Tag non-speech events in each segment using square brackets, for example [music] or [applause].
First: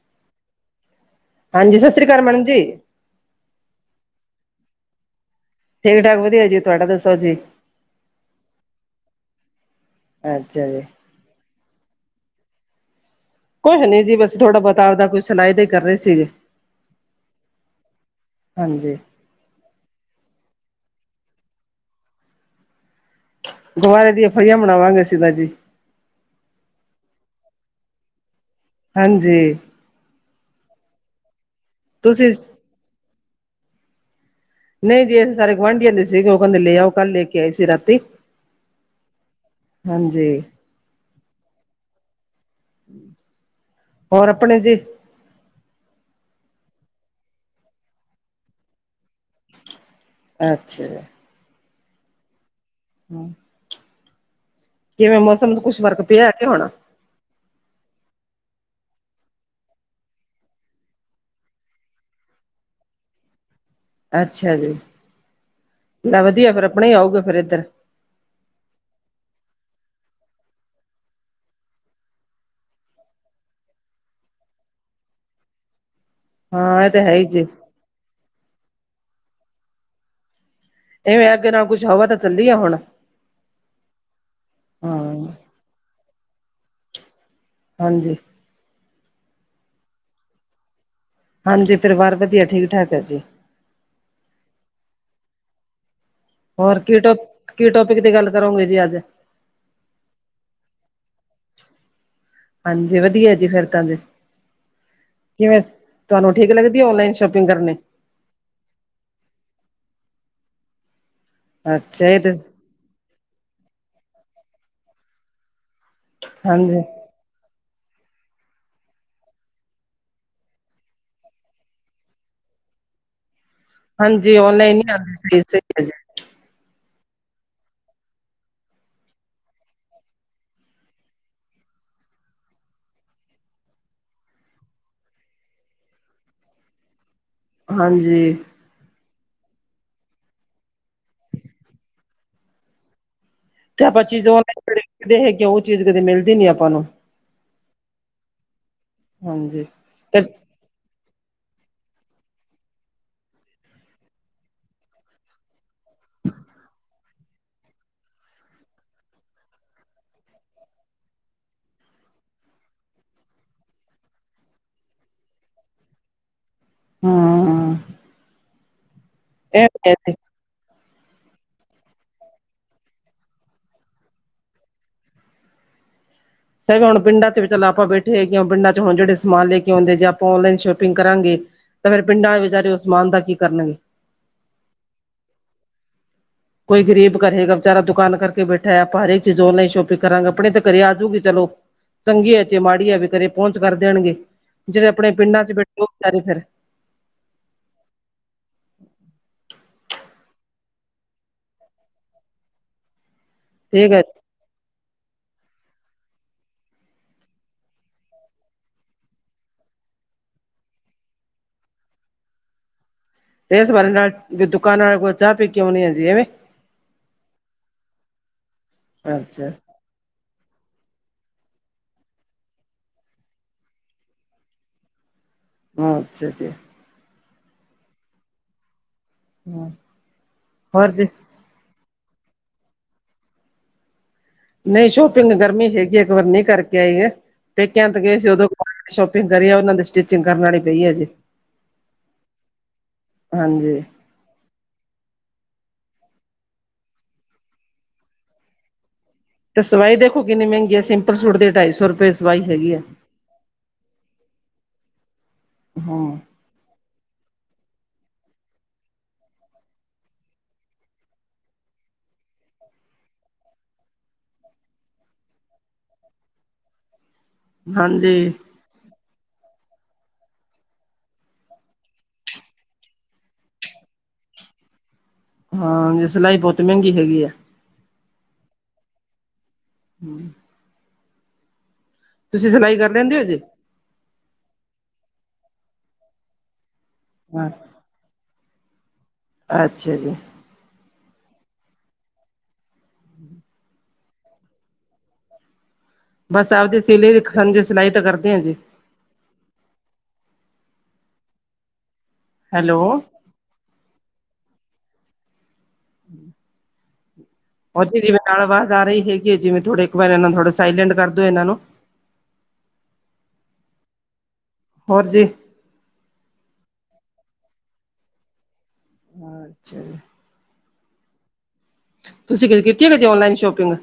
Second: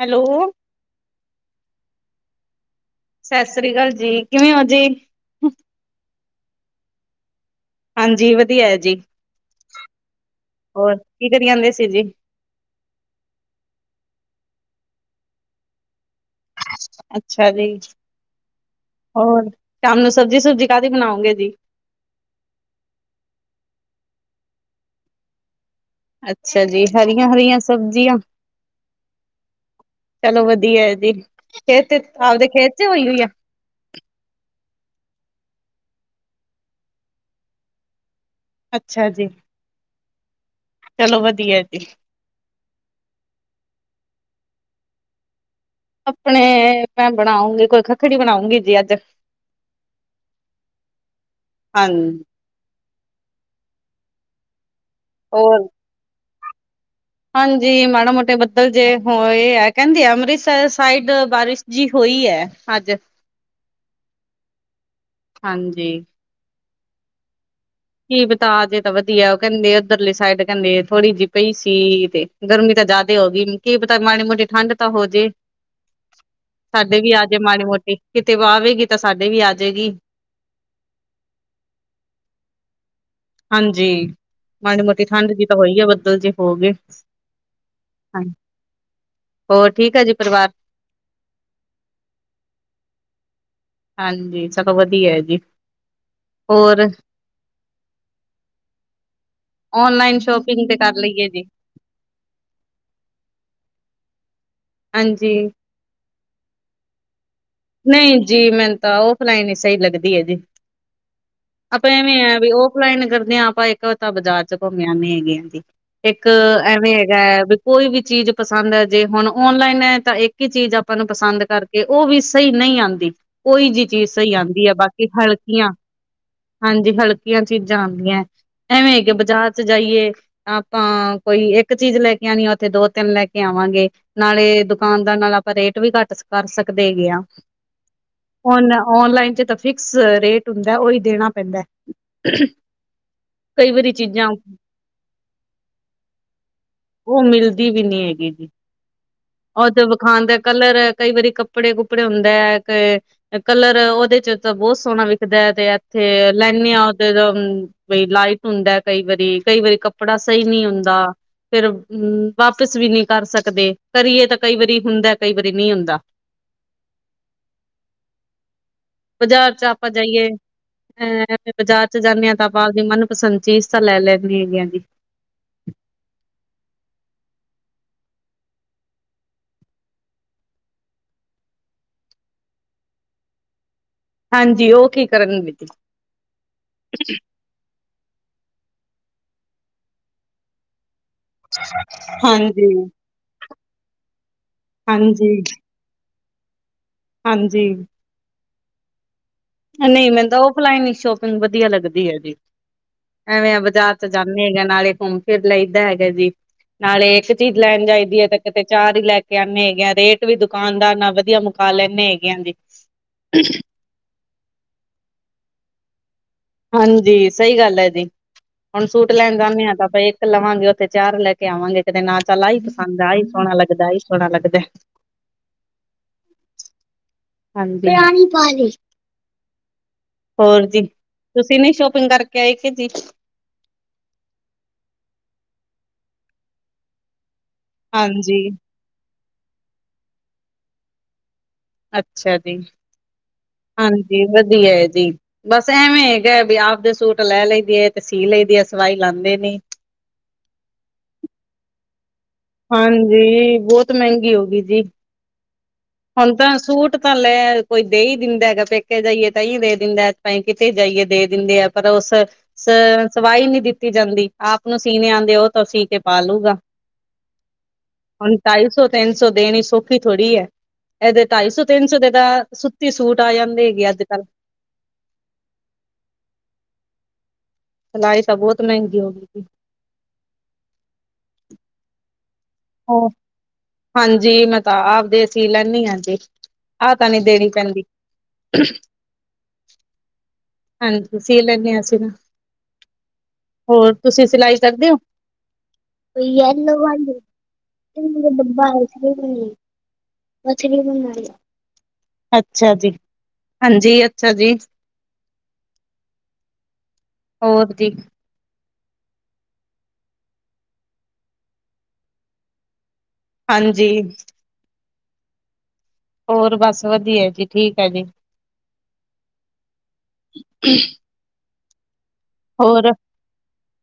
Hello. ਹਾਂਜੀ ਸਤਿ ਸ਼੍ਰੀ ਅਕਾਲ ਮੈਡਮ ਜੀ। ਸਤਿ ਸ੍ਰੀ ਅਕਾਲ ਜੀ ਕਿਵੇਂ ਓ ਜੀ? ਠੀਕ ਠਾਕ ਵਧੀਆ ਜੀ ਤੁਹਾਡਾ ਦੱਸੋ ਜੀ? ਹਾਂਜੀ ਵਧੀਆ ਐ ਜੀ ਅੱਛਾ ਜੀ ਹੋਰ ਕੀ ਕਰੀ ਜਾਂਦੇ ਸੀ ਜੀ? ਕੁੱਛ ਨੀ ਜੀ ਬਸ ਥੋੜਾ ਬਹੁਤਾ ਆਪਦਾ ਕੋਈ ਸੁਣਾਏ ਤੇ ਕਰ ਰੇ ਸੀਗੇ। ਅੱਛਾ ਜੀ ਹਾਂਜੀ ਹੋਰ ਸ਼ਾਮ ਨੂੰ ਸਬਜ਼ੀ ਸੁਬਜ਼ੀ ਕਾਦੀ ਬਣਾਉਂਗੇ ਜੀ? ਦੁਆਏ ਦੀਆਂ ਅਫਾਈਆਂ ਬਣਾਵਾਂਗੇ ਛਿਲਾ ਜੀ। ਅੱਛਾ ਜੀ ਹਰੀਆਂ-ਹਰੀਆਂ ਸਬਜ਼ੀਆਂ। ਹਾਂਜੀ ਚਲੋ ਵਧੀਆ ਜੀ ਖੇਤ ਤੇ ਤੁਸੀਂ ਆਪਦੇ ਖੇਤ ਚ ਹੋਈ-ਹੋਈ ਐ? ਨਈ ਜੀ ਅਸੀ ਸਾਰੇ ਗੁਆਂਢੀਆ ਦੇ ਸੀਗੇ ਓ ਕੈਂਦੇ ਲੇ ਆਓ ਕੱਲ ਲੇ ਕੇ ਆਈ ਸੀ ਰਾਤੀ। ਅੱਛਾ ਜੀ। ਹਾਂਜੀ। ਚਲੋ ਵਧੀਆ ਜੀ। ਹੋਰ ਆਪਣੇ ਜੀ? ਆਪਣੇ ਮੈਂ ਬਣਾਉਂਗੀ ਕੋਈ ਖੱਖੜੀ ਬਣਾਉਂਗੀ ਜੀ ਅੱਜ। ਅੱਛਾ। ਹਨ ਹੂ,,, ਜਿਵੇਂ ਮੌਸਮ ਚ ਹੋਰ ਕੁੱਛ ਫਰਕ ਪਿਆ ਕੇ ਹੁਣ? ਹਾਂਜੀ ਮਾੜਾ ਮੋਟੇ ਬੱਦਲ ਜੇ ਹੋਏ ਐ ਕੈਂਦੀ ਆ ਅੰਮ੍ਰਿਤਸਰ ਸਾਈਡ ਬਾਰਿਸ਼ ਜੀ ਹੋਈ ਐ ਅੱਜ। ਅੱਛਾ ਜੀ ਹਾਂਜੀ। ਲੈ ਵਧੀਆ ਫਿਰ ਆਪਣੇ ਈ ਆਊਗਾ ਫਿਰ ਏਧਰ। ਕੀ ਬਤਾ ਦੇ ਤਾਂ ਵਧੀਆ ਓ ਕੈਂਦੇ ਉੱਧਰਲੇ ਸਾਈਡ ਕੈਂਦੇ ਥੋੜੀ ਜੀ ਪਈ ਸੀ ਤੇ ਗਰਮੀ ਤਾਂ ਜਾਦਾ ਹੋਗੀ ਕੀ ਪਤਾ ਮਾੜੀ ਮੋਟੀ ਠੰਢ ਤਾਂ ਹੋਜੇ। ਹਾਂ ਇਹ ਹਾਲੇ ਤਾਂ ਵੀ ਹੈ ਹੀ ਆਜੇ ਜੀ ਮਾੜੀ ਮੋਟੀ ਕਿਤੇ ਆਵੇਗੀ ਤਾਂ ਸਾਡੇ ਵੀ ਆਜੇਗੀ। ਇਵੇਂ ਅੱਗੇ ਨਾਲ ਕੁੱਛ ਹਵਾ ਤਾਂ ਚੱਲੀ ਆ ਹੁਣ। ਹਾਂਜੀ ਮਾੜੀ ਮੋਟੀ ਹਾਂ ਠੰਡ ਜੀ ਤਾਂ ਹੋਈ ਆ ਬੱਦਲ ਜੇ ਹੋਗੇ। ਹਾਂਜੀ ਹਾਂ ਹੋਰ ਠੀਕ ਆ ਜੀ ਪਰਿਵਾਰ? ਹਾਂਜੀ ਪਰਿਵਾਰ ਵਧੀਆ ਠੀਕ-ਠਾਕ ਆ ਜੀ। ਹਾਂਜੀ ਸਗੋ ਵਧੀਆ ਐ ਜੀ। ਹੋਰ ਕੀ ਟੋਪ ਕੀ ਟੋਪਿਕ ਦੀ ਗੱਲ ਕਰੋਂਗੇ ਜੀ ਅੱਜ? ਔਨਲਾਈਨ ਸ਼ੋਪਿੰਗ ਤੇ ਕਰ ਲਈਏ, ਜੀ। ਹਾਂਜੀ, ਵਧੀਆ ਜੀ ਫੇਰ ਤਾਂ ਜੇ, ਹਾਂਜੀ ਕਿਵੇਂ? ਤੁਹਾਨੂੰ, ਠੀਕ ਲਗਦੀ ਐ ਓਨਲਾਈਨ ਸ਼ੋਪਿੰਗ ਕਰਨੀ? ਨਈ ਜੀ ਮੈਨੂੰ ਤਾਂ, ਆਫਲਾਈਨ ਈ ਸਹੀ ਲੱਗਦੀ ਐ, ਜੀ ਆਪਾਂ ਅੱਛਾ ਇਹ ਐਵੇਂ ਤੇ ਆ ਵੀ ਓ ਆਫਲਾਈਨ ਕਰਦੇ ਆ ਆਪਾਂ, ਇੱਕ ਤਾਂ ਬਾਜ਼ਾਰ ਚ ਘੁੰਮ ਆਨੇ ਹੈਗੇ ਆ ਜੀ, ਇੱਕ ਹਾਂਜੀ ਐਵੇਂ ਹੈ ਗੈ, ਵੀ ਕੋਈ ਵੀ ਚੀਜ਼ ਪਸੰਦ ਆਜੇ, ਹੁਣ ਔਨਲਾਈਨ ਐ ਤਾਂ ਇੱਕ ਈ ਚੀਜ਼ ਆਪਾਂ ਨੂੰ ਪਸੰਦ ਕਰਕੇ ਉਹ ਵੀ ਸਹੀ ਨਹੀਂ ਆਉਂਦੀ ਕੋਈ ਜਿਹੀ ਚੀਜ਼ ਸਹੀ ਹਾਂਜੀ ਆਉਂਦੀ ਹੈ ਔਨਲਾਈਨ ਨੀ ਬਾਕੀ ਆਉਂਦੀ ਸਹੀ ਸਹੀ ਹਲਕੀਆਂ। ਹੈ ਜੀ ਹਾਂਜੀ ਹਲਕੀਆਂ ਚੀਜ਼ਾਂ ਆਉਂਦੀ ਐਵੇਂ ਕਿ ਬਾਜ਼ਾਰ ਚ ਜਾਈਏ- ਆਪਾਂ ਕੋਈ ਇੱਕ ਚੀਜ਼ ਲੈ ਕੇ ਆਉਣੀ ਏ ਉੱਥੇ ਦੋ ਤਿੰਨ ਲੈ ਕੇ ਆਵਾਂਗੇ। ਨਾਲੇ, ਦੁਕਾਨਦਾਰ ਨਾਲ ਆਪਾਂ ਰੇਟ ਵੀ ਘੱਟ ਕਰ ਸਕਦੇ ਹੈਗੇ ਆਂ। ਹਾਂਜੀ। ਹੁਨ, ਔਨਲਾਈਨ ਚ ਤਾਂ ਫਿਕਸ ਰੇਟ ਹੁੰਦਾ ਉਹ ਹੀ ਦੇਣਾ ਪੈਂਦਾ। ਕਈ ਤੇ ਵਾਰੀ ਆਪਾਂ ਚੀਜ਼ ਚੀਜ਼ਾਂ ਔਨਲਾਈਨ ਲੈੰਦੇ ਹੈਗੇ ਆ, ਉਹ ਚੀਜ਼ ਕਦੇ ਮਿਲਦੀ ਨੀ ਆਪਾਂ ਨੂੰ। ਉਹ, ਮਿਲਦੀ ਵੀ ਨਹੀਂ ਹੈਗੀ ਜੀ। ਹਾਂਜੀ। ਉਹਦੇ ਵਿਖਾਣ ਦਾ ਕਲਰ, ਕਈ ਵਾਰੀ ਕੱਪੜੇ- ਕੁਪੜੇ ਹੁੰਦਾ ਹੈ ਤੇ- ਕਲਰ ਉਹਦੇ ਚ ਤਾਂ ਬਹੁਤ ਸੋਹਣਾ ਵਿਖਦਾ ਹੈ, ਤੇ ਇੱਥੇ ਲੈਂਨੇ ਹਾ ਉਧਰ ਬਈ ਲਾਈਟ ਹੁੰਦਾ ਕਈ ਵਾਰੀ, ਕਈ ਵਾਰੀ ਕੱਪੜਾ ਸਹੀ ਨਹੀਂ ਹੁੰਦਾ। ਫੇਰ ਵਾਪਿਸ ਵੀ ਨੀ ਕਰ ਸਕਦੇ, ਕਰੀਏ ਤਾਂ ਕਈ ਵਾਰੀ ਹੁੰਦਾ, ਕਈ ਵਾਰੀ ਨਹੀਂ ਹੁੰਦਾ। ਹਾਂ ਬਜ਼ਾਰ ਚ, ਆਪਾਂ ਜਾਈਏ- ਐ, ਬਾਜ਼ਾਰ ਚ ਜਾਂਨੇ ਹਾਂ ਤਾਂ ਆਪਾਂ ਆਪਦੀ ਮਨਪਸੰਦ ਚੀਜ਼ ਤਾਂ ਲੈ ਲੈਂਨੇ ਹੈਗੇ ਆ, ਜੀ। ਫੇਰ, ਹੁਣ ਪਿੰਡਾਂ ਚ ਵੀ ਚਲੋ ਆਪਾਂ ਬੈਠੇ ਹੈਗੇ ਹਾਂ, ਪਿੰਡਾਂ ਚ ਹੁਣ ਜਿਹੜੇ ਸਮਾਨ ਲੈ ਕੇ ਆਉਂਦੇ, ਜੇ ਆਪਾਂ ਔਨਲਾਈਨ ਸ਼ੋਪਿੰਗ ਕਰਾਂਗੇ- ਤਾਂ ਫੇਰ ਪਿੰਡਾਂ ਆਲੇ, ਵਿਚਾਰੇ ਉਸ ਸਮਾਨ ਦਾ ਕੀ ਕਰਨਗੇ? ਹਾਂਜੀ, ਉਹ ਕੀ ਕਰਨਗੇ? ਕੋਈ ਗਰੀਬ ਕਹੇਗਾ, ਵਿਚਾਰਾ ਦੁਕਾਨ ਕਰਕੇ ਬੈਠਾ ਹੈ। ਆਪਾਂ ਹਰੇ ਚੀਜ਼ ਔਨਲਾਈਨ ਸ਼ੋਪਿੰਗ ਕਰਾਂਗੇ ਆਪਣੇ ਤੇ ਘਰੇ ਆਜੂਗੀ, ਚਲੋ। ਚੰਗੀ ਐ ਚਾਹੇ ਹਾਂਜੀ, ਮਾੜੀ ਆਵੇ, ਘਰੇ ਪਹੁੰਚ ਕਰ ਦੇਣਗੇ, ਜਿਹੜੇ ਆਪਣੇ ਹਾਂਜੀ, ਪਿੰਡਾਂ, ਚ ਬੈਠੇ ਉਹ ਵਿਚਾਰੇ ਫਿਰ ਹਾਂਜੀ। ਨਹੀਂ, ਮੈਨੂੰ ਤਾਂ ਔਫਲਾਈਨ ਹੀ ਸ਼ੋਪਿੰਗ ਵਧੀਆ ਲੱਗਦੀ ਹੈ ਜੀ। ਐਵੇਂ ਆ ਠੀਕ ਬਾਜ਼ਾਰ ਹੈ ਚ ਜਾ- ਹੈਗਾ, ਨਾਲੇ ਘੁੰਮ ਫਿਰ ਲਈਦਾ ਹੈਗਾ ਜੀ। ਨਾਲੇ ਇੱਕ ਚੀਜ਼ ਲੈਣ ਜਾਈਦੀ ਹੈ, ਤਾਂ ਕਿਤੇ ਚਾਰ ਹੀ ਲੈ ਕੇ ਆਉਂਨੇ ਹੈਗੇ ਆ, ਰੇਟ ਵੀ ਦੁਕਾਨਦਾਰ ਨਾਲ ਵਧੀਆ- ਕਹ ਲੈਂਨੇ, ਹੈਗੇ ਆਂ ਹਾਂਜੀ। ਏਸ ਬਹਾਨੇ ਨਾਲ, ਜੇ ਦੁਕਾਨ ਵਾਲੇ ਕੋ ਚਾਹ ਪੀ ਕੇ ਆਉਨੇ ਆ ਜੀ, ਐਵੇਂ? ਹਾਂਜੀ, ਸਹੀ ਗੱਲ ਹੈ ਜੀ। ਹੁਣ ਸੂਟ ਲੈਣ ਅੱਛਾ ਜਾਂਦੇ ਹਾਂ ਤਾਂ ਫੇਰ- ਲਵਾਂਗੇ, ਉੱਥੇ ਚਾਰ ਲੈ ਕੇ ਆਵਾਂਗੇ, ਕਿਤੇ ਨਾਲ ਚੱਲ ਆ ਈ ਪਸੰਦ, ਆ ਈ ਸੋਹਣਾ ਲੱਗਦਾ, ਆ ਈ ਸੋਹਣਾ ਲੱਗਦੈ। [inaudible] ਅੱਛਾ ਜੀ। ਹਾਂਜੀ, ਹੋਰ ਜੀ? ਤੁਸੀਂ ਨੀ, ਸ਼ੋਪਿੰਗ ਕਰਕੇ ਆਏ ਕਿ ਜੀ? ਨਹੀਂ, ਸ਼ੋਪਿੰਗ ਗਰਮੀ ਹੈਗੀ, ਇਸ ਵਾਰ ਨਹੀਂ ਕਰਕੇ ਆਏ, ਤੇ ਪੇਕਿਆਂ ਦੇ ਗਏ ਸੀ ਹਾਂਜੀ ਉਦੋਂ- ਸ਼ੋਪਿੰਗ ਕਰੀ ਏ, ਉਹਨਾਂ ਦੇ ਸਟਿਚਿੰਗ ਕਰਨ ਵਾਲੀ ਪਈ ਹੈ ਹਜੇ। ਅੱਛਾ ਜੀ। ਹਾਂਜੀ। ਹਾਂਜੀ, ਵਧੀਆ ਹੈ ਜੀ। ਬਸ ਐਵੇਂ ਹੈਗਾ ਵੀ, ਆਪਦੇ ਸੂਟ ਲੈ ਲਈ ਦੇ ਹੈ, ਤੇ ਸੀ ਲਈ ਦੇ ਐ, ਸਵਾਈ ਲਾਂਦੇ ਨੀ। ਤੇ ਸਵਾਈ ਦੇਖੋ, ਕਿੰਨੀ ਮਹਿੰਗੀ ਹੈ, ਸਿੰਪਲ ਸੂਟ ਦੇ ਢਾਈ ਸੌ ਰੁਪਏ। ਸਵਾਈ ਹੈਗੀ ਆ ਹਾਂਜੀ, ਬਹੁਤ ਮਹਿੰਗੀ ਹੋ ਗਈ ਜੀ। ਹਾਂ। ਹੁਣ ਤਾਂ ਸੂਟ ਤਾਂ ਲੈ ਕੋਈ ਦੇ ਈ ਦਿੰਦਾ ਹੈਗਾ, ਪੇਕੇ ਜਾਈਏ ਤਾਂ ਹੀ ਦੇ ਦਿੰਦਾ, ਤਾਂ ਕਿਤੇ ਜਾਈਏ ਦੇ ਦਿੰਦੇ ਆ। [inaudible] ਸ, ਸਵਾਈ ਨਹੀਂ ਦਿੱਤੀ ਜਾਂਦੀ। ਆਪ ਨੂੰ ਸੀਣੇ ਆਉਂਦੇ ਉਹ ਤਾਂ ਸੀ ਕੇ ਪਾ ਲੂਗਾ। ਹਾਂਜੀ ਹੁਣ ਢਾਈ ਸੌ ਤਿੰਨ ਸੌ ਦੇਣੀ ਸੌਖੀ ਧੋੜੀ ਹੈ। ਇਹਦੇ ਢਾਈ ਸੌ ਤਿੰਨ ਸੌ ਦੇ ਤਾਂ, ਸੁੱਤੀ ਸੂਟ ਆ ਜਾਂਦੇ ਹੈਗੇ ਅੱਜ ਕੱਲ। ਹਾਂ ਜੀ ਸਿਲਾਈ ਬਹੁਤ ਮਹਿੰਗੀ ਹੈਗੀ ਹੈ। ਸਲਾਈ ਤਾਂ ਬਹੁਤ ਮਹਿੰਗੀ ਹੋ ਗਈ ਏ। ਹੂੰ ਤੁਸੀਂ, ਸਿਲਾਈ ਕਰ ਲੈਂਦੇ ਹੋ ਜੀ? ਹਾਂਜੀ, - ਮੈਂ ਤਾਂ ਆਪਦੇ ਅਸੀਂ ਲੈਂਨੀ ਹਾਂ ਜੀ, ਆਹ ਤਾਂ ਨਹੀਂ ਦੇਣੀ ਹਾਂ ਪੈਂਦੀ। [inaudible] ਅੱਛਾ ਜੀ ਹਾਂਜੀ ਸੀ ਲੈਂਦੇ ਹਾਂ ਅਸੀਂ ਨਾ। ਹੋਰ ਤੁਸੀਂ ਸਿਲਾਈ ਸਕਦੇ ਹੋ। [unintelligible] ਹਾਂਜੀ [unintelligible] ਸਲਾਈ [unintelligible] ਅੱਛਾ ਹੈਲੋ ਜੀ ਹਾਂਜੀ ਅੱਛਾ ਜੀ। ਹੂੰ [inaudible] ਹੋ ਜੀ ਜਿਵੇਂ ਨਾਲ ਆਵਾਜ਼ ਆ ਰਹੀ ਹੈਗੀ ਹੈ ਜਿਵੇਂ ਥੋੜ੍ਹੇ ਵਾਰ ਇਹ ਨੂੰ ਥੋੜਾ ਸਾਇਲੈਂਟ ਕਰ ਦਿਉ ਇਹਨਾਂ ਨੂੰ ਹਾਂਜੀ ਹੋਰ ਜੀ। ਹੋਰ ਬਸ ਵਧੀਆ ਜੀ ਠੀਕ ਹੈ ਜੀ। ਅੱਛਾ ਜੀ। [inaudible] ਤੁਸੀਂ ਕਿ ਹੋਰ ਕੀਤੀਆਂ ਕਦੀ ਔਨਲਾਈਨ ਸ਼ੋਪਿੰਗ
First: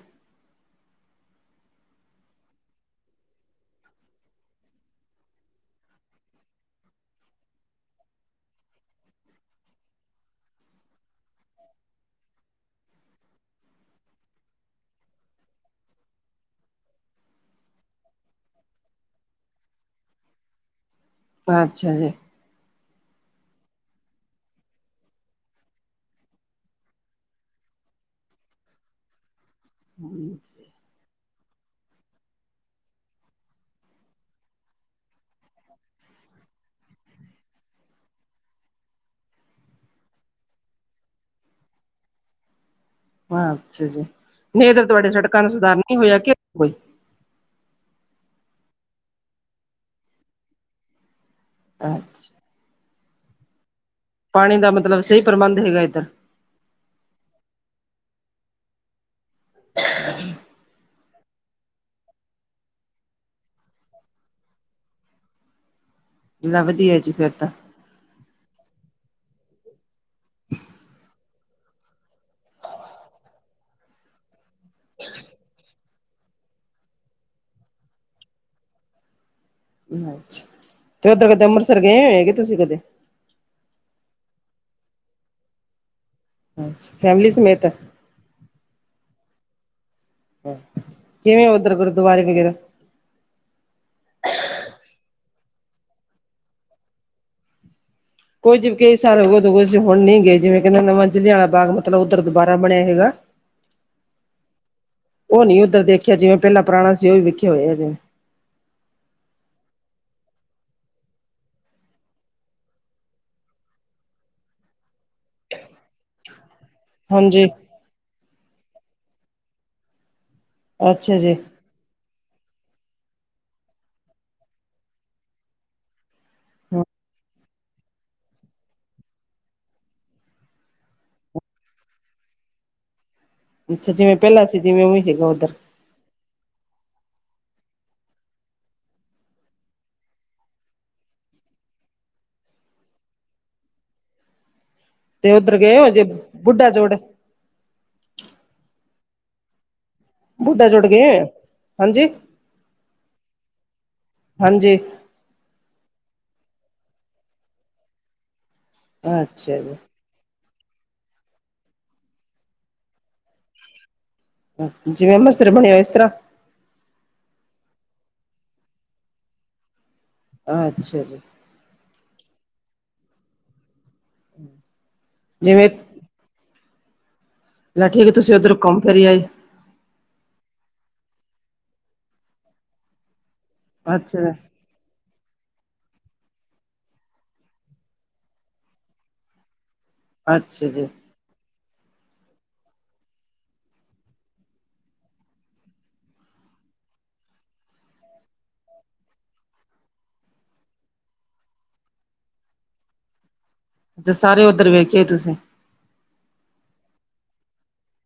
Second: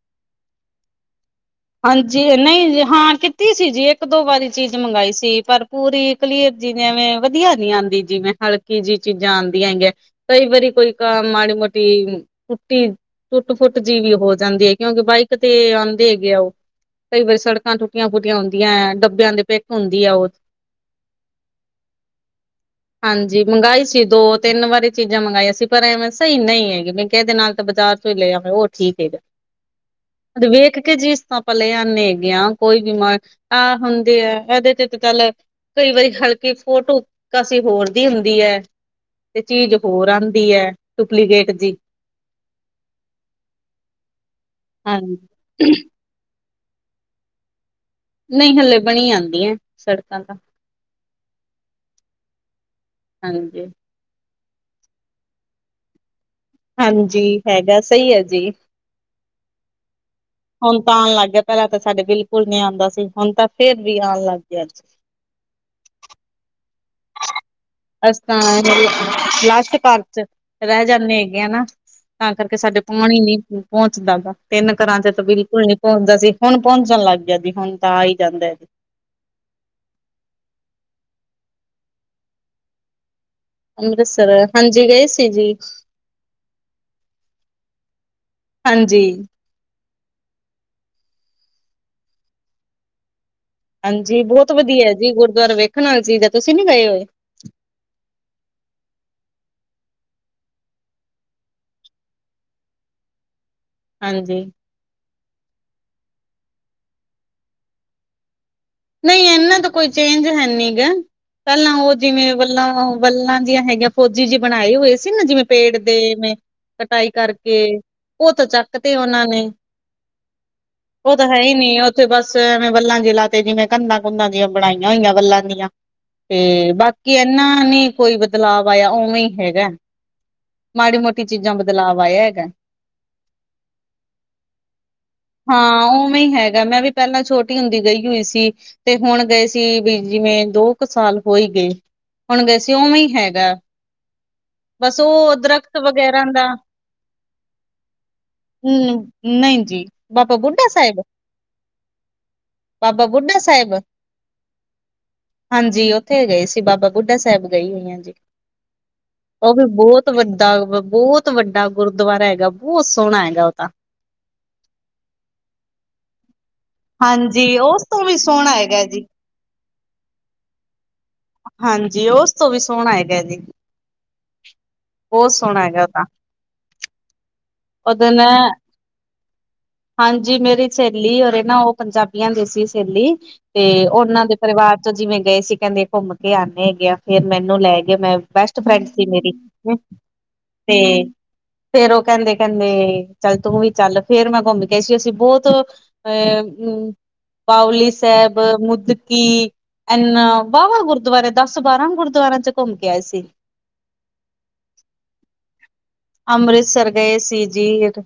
ਹਾਂਜੀ ਨਹੀਂ ਹਾਂ ਕੀਤੀ ਸੀ ਜੀ ਇੱਕ ਦੋ ਵਾਰੀ ਚੀਜ਼ ਮੰਗਾਈ ਸੀ ਪਰ ਪੂਰੀ ਕਲੀਅਰ ਜੀਵੇਂ ਵਧੀਆ ਨੀ ਆਂਦੀ ਜਿਵੇਂ ਹਲਕੀ ਜਿਹੀ ਚੀਜ਼ਾਂ ਆਂਦੀਆਂ ਹੈਗੀਆਂ। ਕਈ ਵਾਰੀ ਕੋਈ ਕ ਮੜੀ ਮੋਟੀ ਕੁੱਟੀ ਟੁੱਟ ਫੁੱਟ ਜਿਹੀ ਵੀ ਹੋ ਜਾਂਦੀ ਹੈ ਕਿਉਂਕਿ ਬਾਈਕ ਤੇ ਆਉਂਦੇ ਹੈਗੇ ਆ ਉਹ ਕਈ ਵਾਰੀ ਸੜਕਾਂ ਟੁੱਟੀਆਂ ਫੁਟੀਆਂ ਹੁੰਦੀਆਂ ਹੈ ਡੱਬਿਆਂ ਦੇ ਪਿੱਕ ਹੁੰਦੀ ਹੈ ਉਹ ਅੱਛਾ ਜੀ। [inaudible] ਹਾਂਜੀ ਮੰਗਵਾਈ ਸੀ ਦੋ ਤਿੰਨ ਵਾਰੀ ਚੀਜ਼ਾਂ ਮੰਗਾਈਆਂ ਸੀ ਪਰ ਐਵੇਂ ਸਹੀ ਨਹੀਂ ਹੈਗੀ ਮੈਂ ਕਹਿ ਦੇ ਨਾਲ ਤਾਂ ਬਾਜ਼ਾਰ ਲੈ ਆ ਉਹ ਠੀਕ ਹੈਗਾ ਵੇਖ ਕੇ ਜੀ ਸਮ ਲਏ ਆਨੇ ਹੈਗੇ ਕੋਈ ਬਿਮਾਰ ਆਹ ਹੁੰਦੇ ਆ ਇਹਦੇ ਤੇ ਚੱਲ ਕਈ ਵਾਰੀ ਹਲਕੀ ਫੋਟੋ ਕਾਸੀ ਹੋਰ ਦੀ ਹੁੰਦੀ ਹੈ। ਤੇ ਚੀਜ਼ ਹੋਰ ਆਂਦੀ ਹੈ ਡੁਪਲੀਕੇਟ ਜੇਹੀ ਅੱਛਾ ਜੀ ਨਹੀਂ ਇਧਰ ਤੁਹਾਡੇ ਹਾਂਜੀ ਸੜਕਾਂ ਨੂੰ ਸੁਧਾਰ ਨਹੀਂ ਹੋਇਆ ਕਿ ਕੋਈ ਨਹੀਂ ਹਲੇ ਬਣੀ ਜਾਂਦੀਆਂ ਸੜਕਾਂ ਤਾਂ ਅੱਛਾ ਹਾਂਜੀ ਪਾਣੀ ਦਾ ਮਤਲਬ ਸਹੀ ਪ੍ਰਬੰਧ ਹੈਗਾ ਇੱਧਰ ਹਾਂਜੀ ਹੈਗਾ ਸਹੀ ਹੈ ਜੀ। [unintelligible] ਹੁਣ ਤਾਂ ਆਉਣ ਲੱਗ ਗਿਆ ਪਹਿਲਾਂ ਤਾਂ ਸਾਡੇ ਬਿਲਕੁਲ ਨੀ ਆਉਂਦਾ ਸੀ ਹੁਣ ਤਾਂ ਫਿਰ ਵੀ ਆਉਣ ਲੱਗ ਗਿਆ। ਲਾ ਵਧੀਆ ਜੀ ਫੇਰ ਤਾਂ ਅਸੀ ਤਾਂ ਲਾਸ਼ਟ ਘਾਰ 'ਚ ਰਹਿ ਜਾਂਦੇ ਹੈਗੇ ਨਾ। ਤਾਂ ਕਰਕੇ ਸਾਡੇ ਪਾਣੀ ਹੀ ਨਹੀਂ ਪਹੁੰਚਦਾ ਵਾ। ਤਿੰਨ ਘਰਾਂ 'ਚ ਤਾਂ ਬਿਲਕੁਲ ਨੀ ਪਹੁੰਚਦਾ ਸੀ ਹੁਣ ਪਹੁੰਚਣ ਲੱਗ ਗਿਆ ਜੀ ਹੁਣ ਤਾਂ ਆ ਹੀ ਜਾਂਦਾ। ਅੱਛਾ ਤੇ ਉੱਧਰ ਕਦੇ ਅੰਮ੍ਰਿਤਸਰ ਗਏ ਹੋਏ ਹੈਗੇ ਤੁਸੀਂ ਕਦੇ ਅੰਮ੍ਰਿਤਸਰ ਹਾਂਜੀ ਗਏ ਸੀ ਜੀ। ਅੱਛਾ ਫੈਮਲੀ ਸਮੇਤ ਹਾਂਜੀ ਕਿਵੇਂ ਉਧਰ ਗੁਰਦੁਵਾਰੇ ਵਗੈਰਾ ਹਾਂਜੀ, ਬਹੁਤ ਵਧੀਆ ਜੀ ਗੁਰਦੁਆਰਾ ਵੇਖਣ ਵਾਲੀ ਚੀਜ਼ ਹੈ ਤੁਸੀਂ ਨੀ ਗਏ ਹੋਏ। ਕੋਈ ਜ ਕਈ ਸਾਲ ਹੋ ਉਦੋ ਹੁਣ ਨਹੀਂ ਗਏ ਜਿਵੇਂ ਕਹਿੰਦੇ ਨਵਾਂ ਜ਼ਿਲ੍ਹਿਆਂ ਵਾਲਾ ਬਾਗ ਮਤਲਬ ਉੱਧਰ ਦੁਬਾਰਾ ਬਣਿਆ ਹੈਗਾ। ਹਾਂਜੀ। ਉਹ ਨੀ ਉੱਧਰ ਦੇਖਿਆ ਜਿਵੇਂ ਪਹਿਲਾਂ ਪੁਰਾਣਾ ਸੀ ਉਹ ਵੀੇਖੇ ਹੋਏ ਆ ਜਿਵੇਂ। ਨਹੀਂ, ਇਹਨਾਂ ਤੋਂ ਕੋਈ ਚੇਂਜ ਹੈਨੀ ਗ। ਪਹਿਲਾਂ ਉਹ ਜਿਵੇਂ ਵੱਲਾਂ ਵੱਲਾਂ ਜਿਆਂ ਹੈਗੀਆਂ ਫੌਜੀ ਜਿ ਬਣਾਏ ਹੋਏ ਸੀ ਨਾ ਜਿਵੇਂ ਪੇੜ ਦੇਵੇ। ਕਟਾਈ ਹਾਂਜੀ ਕਰਕੇ ਉਹਥ ਚੱਕ ਤੇ ਉਹਨਾਂ ਨੇ। ਉਹ ਅੱਛਾ ਤਾਂ ਜੀ ਹੈ, ਹੀ ਨੀ। ਉੱਥੇ ਬਸ ਐਵੇਂ ਵੱਲਾਂ ਜੇ ਲ ਤੇ ਜਿਵੇਂ ਕੰਧਾਂ- ਕੁੰਧਾਂ ਦੀਆਂ ਬਣਾਈਆਂ ਹੋਈਆਂ ਵਲਾਂ ਦੀਆਂ, ਤੇ ਬਾਕੀ ਇਹਨਾ ਨੀ। ਕੋਈ ਬਦਲਾਵ ਆਇਆ ਉਵੇਂ ਹੀ ਹੈਗਾ। ਮਾੜੀ -ਮੋਟੀ ਚੀਜ਼ਾਂ ਬਦਲਾਵ ਆਇਆ ਹੈਗਾ। ਅੱਛਾ ਜਿਵੇਂ ਪਹਿਲਾਂ ਸੀ ਜਿਵੇਂ ਉਵੇਂ ਹੈਗਾ ਉੱਧਰ ਹਾਂ ਉਵੇਂ ਹੀ ਹੈਗਾ। ਮੈਂ ਵੀ ਪਹਿਲਾਂ ਛੋਟੀ ਹੁੰਦੀ ਗਈ। ਹੋਈ ਸੀ। ਤੇ ਹੁਣ ਗਏ ਸੀ ਵੀ, ਜਿਵੇਂ ਦੋ ਕੁ ਸਾਲ ਹੋਈ ਗਏ। ਹੁਣ ਵੈਸੇ ਉਵੇਂ ਹੀ ਹੈਗਾ। ਬਸ ਤੇ ਹੋ ਉੱਧਰ ਦਰਖਤ ਗਏ ਹੋ ਜੇ ਵਗੈਰਾ ਦਾ। ਬੁੱਢਾ ਜੋੜ ਹਮ, ਨਹੀਂ ਜੀ। ਬਾਬਾ ਬੁੱਢਾ ਜੁੜ ਸਾਹਿਬ ਗਏ। ਹਾਂਜੀ। ਬਾਬਾ ਬੁੱਢਾ ਸਾਹਿਬ। ਹਾਂਜੀ ਹਾਂਜੀ। ਉੱਥੇ ਗਏ ਸੀ ਬਾਬਾ ਬੁੱਢਾ ਸਾਹਿਬ ਗਏ ਹੋਈਆਂ ਜੀ। ਉਹ ਅੱਛਾ ਵੀ ਜੀ ਬਹੁਤ ਵੱਡਾ ਬਹੁਤ, ਵੱਡਾ ਗੁਰਦੁਆਰਾ ਹੈਗਾ। ਬਹੁਤ ਸੋਹਣਾ ਹੈਗਾ। ਉਹ ਤਾਂ ਜਿਵੇਂ ਮਸਿਰ ਬਣਿਆ ਹੋ ਇਸ ਤਰ੍ਹਾਂ। ਹਾਂਜੀ, ਉਸ ਤੋਂ ਵੀ ਸੋਹਣਾ ਹੈਗਾ ਜੀ। ਅੱਛਾ ਜੀ। ਹਾਂਜੀ। ਉਸ ਤੋਂ ਵੀ ਸੋਹਣਾ ਹੈਗਾ ਜੀ ਬਹੁਤ ਸੋਹਣਾ ਜਿਵੇਂ ਹੈਗਾ। ਉਹਦਾ- ਚ' ਠੀਕ ਤੁਸੀਂ ਉੱਧਰ ਘੁੰਮ ਫਰੀ ਆ ਜੀ। ਹਾਂਜੀ, ਮੇਰੀ ਸਹੇਲੀ ਰੇ ਨਾ ਉਹ ਪੰਜਾਬੀਆਂ ਦੇ ਸੀ ਸਹੇਲੀ। ਤੇ ਉਹਨਾਂ ਅੱਛਾ ਦੇ ਪਰਿਵਾਰ ਜਿਵੇਂ ਗਏ ਸੀ ਕਹਿੰਦੇ ਘੁੰਮ ਕੇ ਆਉਂਦੇ ਹੈਗੇ ਫੇਰ ਮੈਨੂੰ ਲੈ ਗ ਮੈਂ ਬੈਸਟ ਫਰੈਂਡ ਸੀ ਮੇਰੀ। ਅੱਛਾ ਜੀ ਤੇ ਫੇਰ ਉਹ ਕਹਿੰਦੇ ਕਹਿੰਦੇ, ਚੱਲ ਤੂੰ ਵੀ ਚੱ, ਲ ਫੇਰ ਮੈਂ ਘੁੰਮ ਕੇ ਸੀ ਅਸੀਂ ਬਹੁਤ ਅਹਮ ਪਾਲੀ ਸਾਹਿਬ, ਮੁਦਕੀ- ਐਨ ਵਾਹਵਾ ਗੁਰਦੁਆਰੇ ਦਸ- ਬਾਰਾਂ ਗੁਰਦੁਆਰਿਆਂ ਚ' ਘੁੰਮ ਕੇ ਆਏ ਸੀ। ਅੱਛਾ ਸਾਰੇ ਉਓਧਰ ਵੇਖੇ ਤੁਸੀਂ। ਅੰਮ੍ਰਿਤਸਰ ਗਏ ਸੀ ਜੀਰ।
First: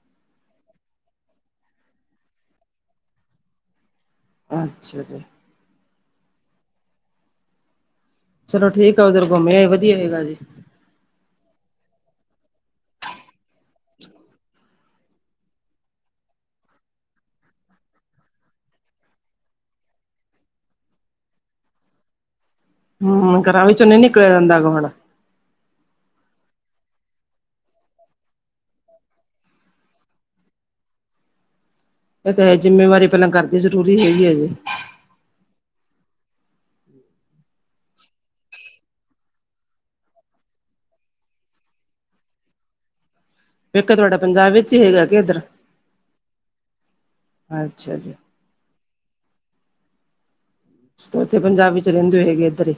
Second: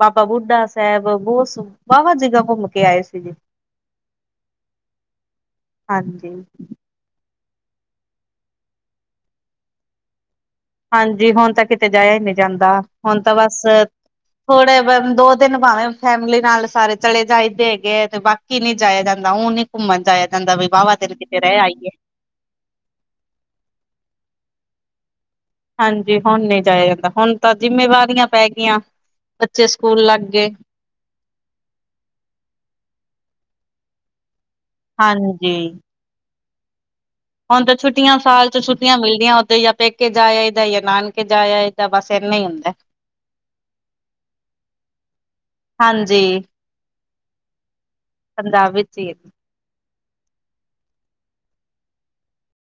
ਬਾਬਾ ਬੁੱਢਾ ਸਾਹਿਬ ਬਹੁਤ ਵਾਹਵਾ ਜ੍ਹਾ ਘੁੰਮ ਕੇ ਆਏ ਸੀਗੇੀ। ਅੱਛਾ ਜੀ। ਹਾਂਜੀ। ਚਲੋ ਠੀਕ ਆ, ਉਧਰ ਘੁੰਮਿਆਏ ਵਧੀਆ ਹੈਗਾ ਜੀ। ਹਾਂਜੀ, ਹੁਣ ਤਾਂ ਕਿਤੇ ਜਾਇਆ ਹੀ ਨਹੀਂ ਜਾਂਦਾ। ਹੁਣ ਤਾਂ ਬਸ ਥੋੜੇ ਦੋ ਦਿਨ ਭਾਵੇਂ ਫੈਮਿਲੀ ਨਾਲ ਸਾਰੇ ਚਲੇ ਜਾਈਦੇ ਹੈਗੇ ਹੈ ਤੇ ਬਾਕੀ ਨੀ ਜਾਇਆ ਜਾਂਦਾ ਹੁਨੀ। ਘੁੰਮਣ ਜਾਇਆ ਜਾਂਦਾ ਵੀ ਵਾਹਵਾ ਤੇਰੇ ਕਿਤੇ ਰਹਿ ਆਈਏ। ਹਮ, ਘਰਾਂ ਵਿੱਚੋਂ ਨ ਨਿਕਲਿਆ ਜਾਂਦਾ ਗ ਹੁਣਾ। ਹਾਂਜੀ, ਹੁਣ ਨਹੀਂ ਜਾਇਆ ਜਾਂਦਾ ਹੁਣ ਤਾਂ ਜਿੰਮੇਵਾਰੀਆਂ ਪੈ ਗਈਆਂ। ਬੱਚੇ ਸਕੂਲ ਲੱਗ ਗਏ। ਇਹ ਤਾਂ ਇਹ ਜਿੰਮੇਵਾਰੀ ਪਹਿਲਾਂ ਕਰਦੀ ਜ਼ਰੂਰੀ ਹੈਗੀ ਹੈ ਜੇ। ਹਾਂਜੀ। ਹੁਣ ਤਾਂ ਛੁੱਟੀਆਂ ਸਾਲ ਚ' ਛੁੱਟੀਆਂ ਮਿਲਦੀਆਂ ਉਥ ਜਾਂ ਪੈਕੇ ਜਾ ਆਏਦਾ ਜਾਂ ਨਾਨਕੇ ਜਾ ਆਏ। ਤਾਂ ਬਸ ਇੰਨਾ ਹੀ ਹੁੰਦਾ। ਵੇਖ ਤੁਹਾਡਾ ਪੰਜਾਬ ਵਿੱਚ ਹੀ ਹੈਗਾ ਕਿ ਇੱਧਰ। ਹਾਂਜੀ, ਅੱਛਾ ਜੀ। ਪੰਜਾਬ ਵਿੱਚ ਹੀ। ਉੱਥੇ ਪੰਜਾਬੀ ਚ ਰਹਿੰਦੇ ਹੋ ਹੈਗੇ ਇੱਧਰ ਹੀ।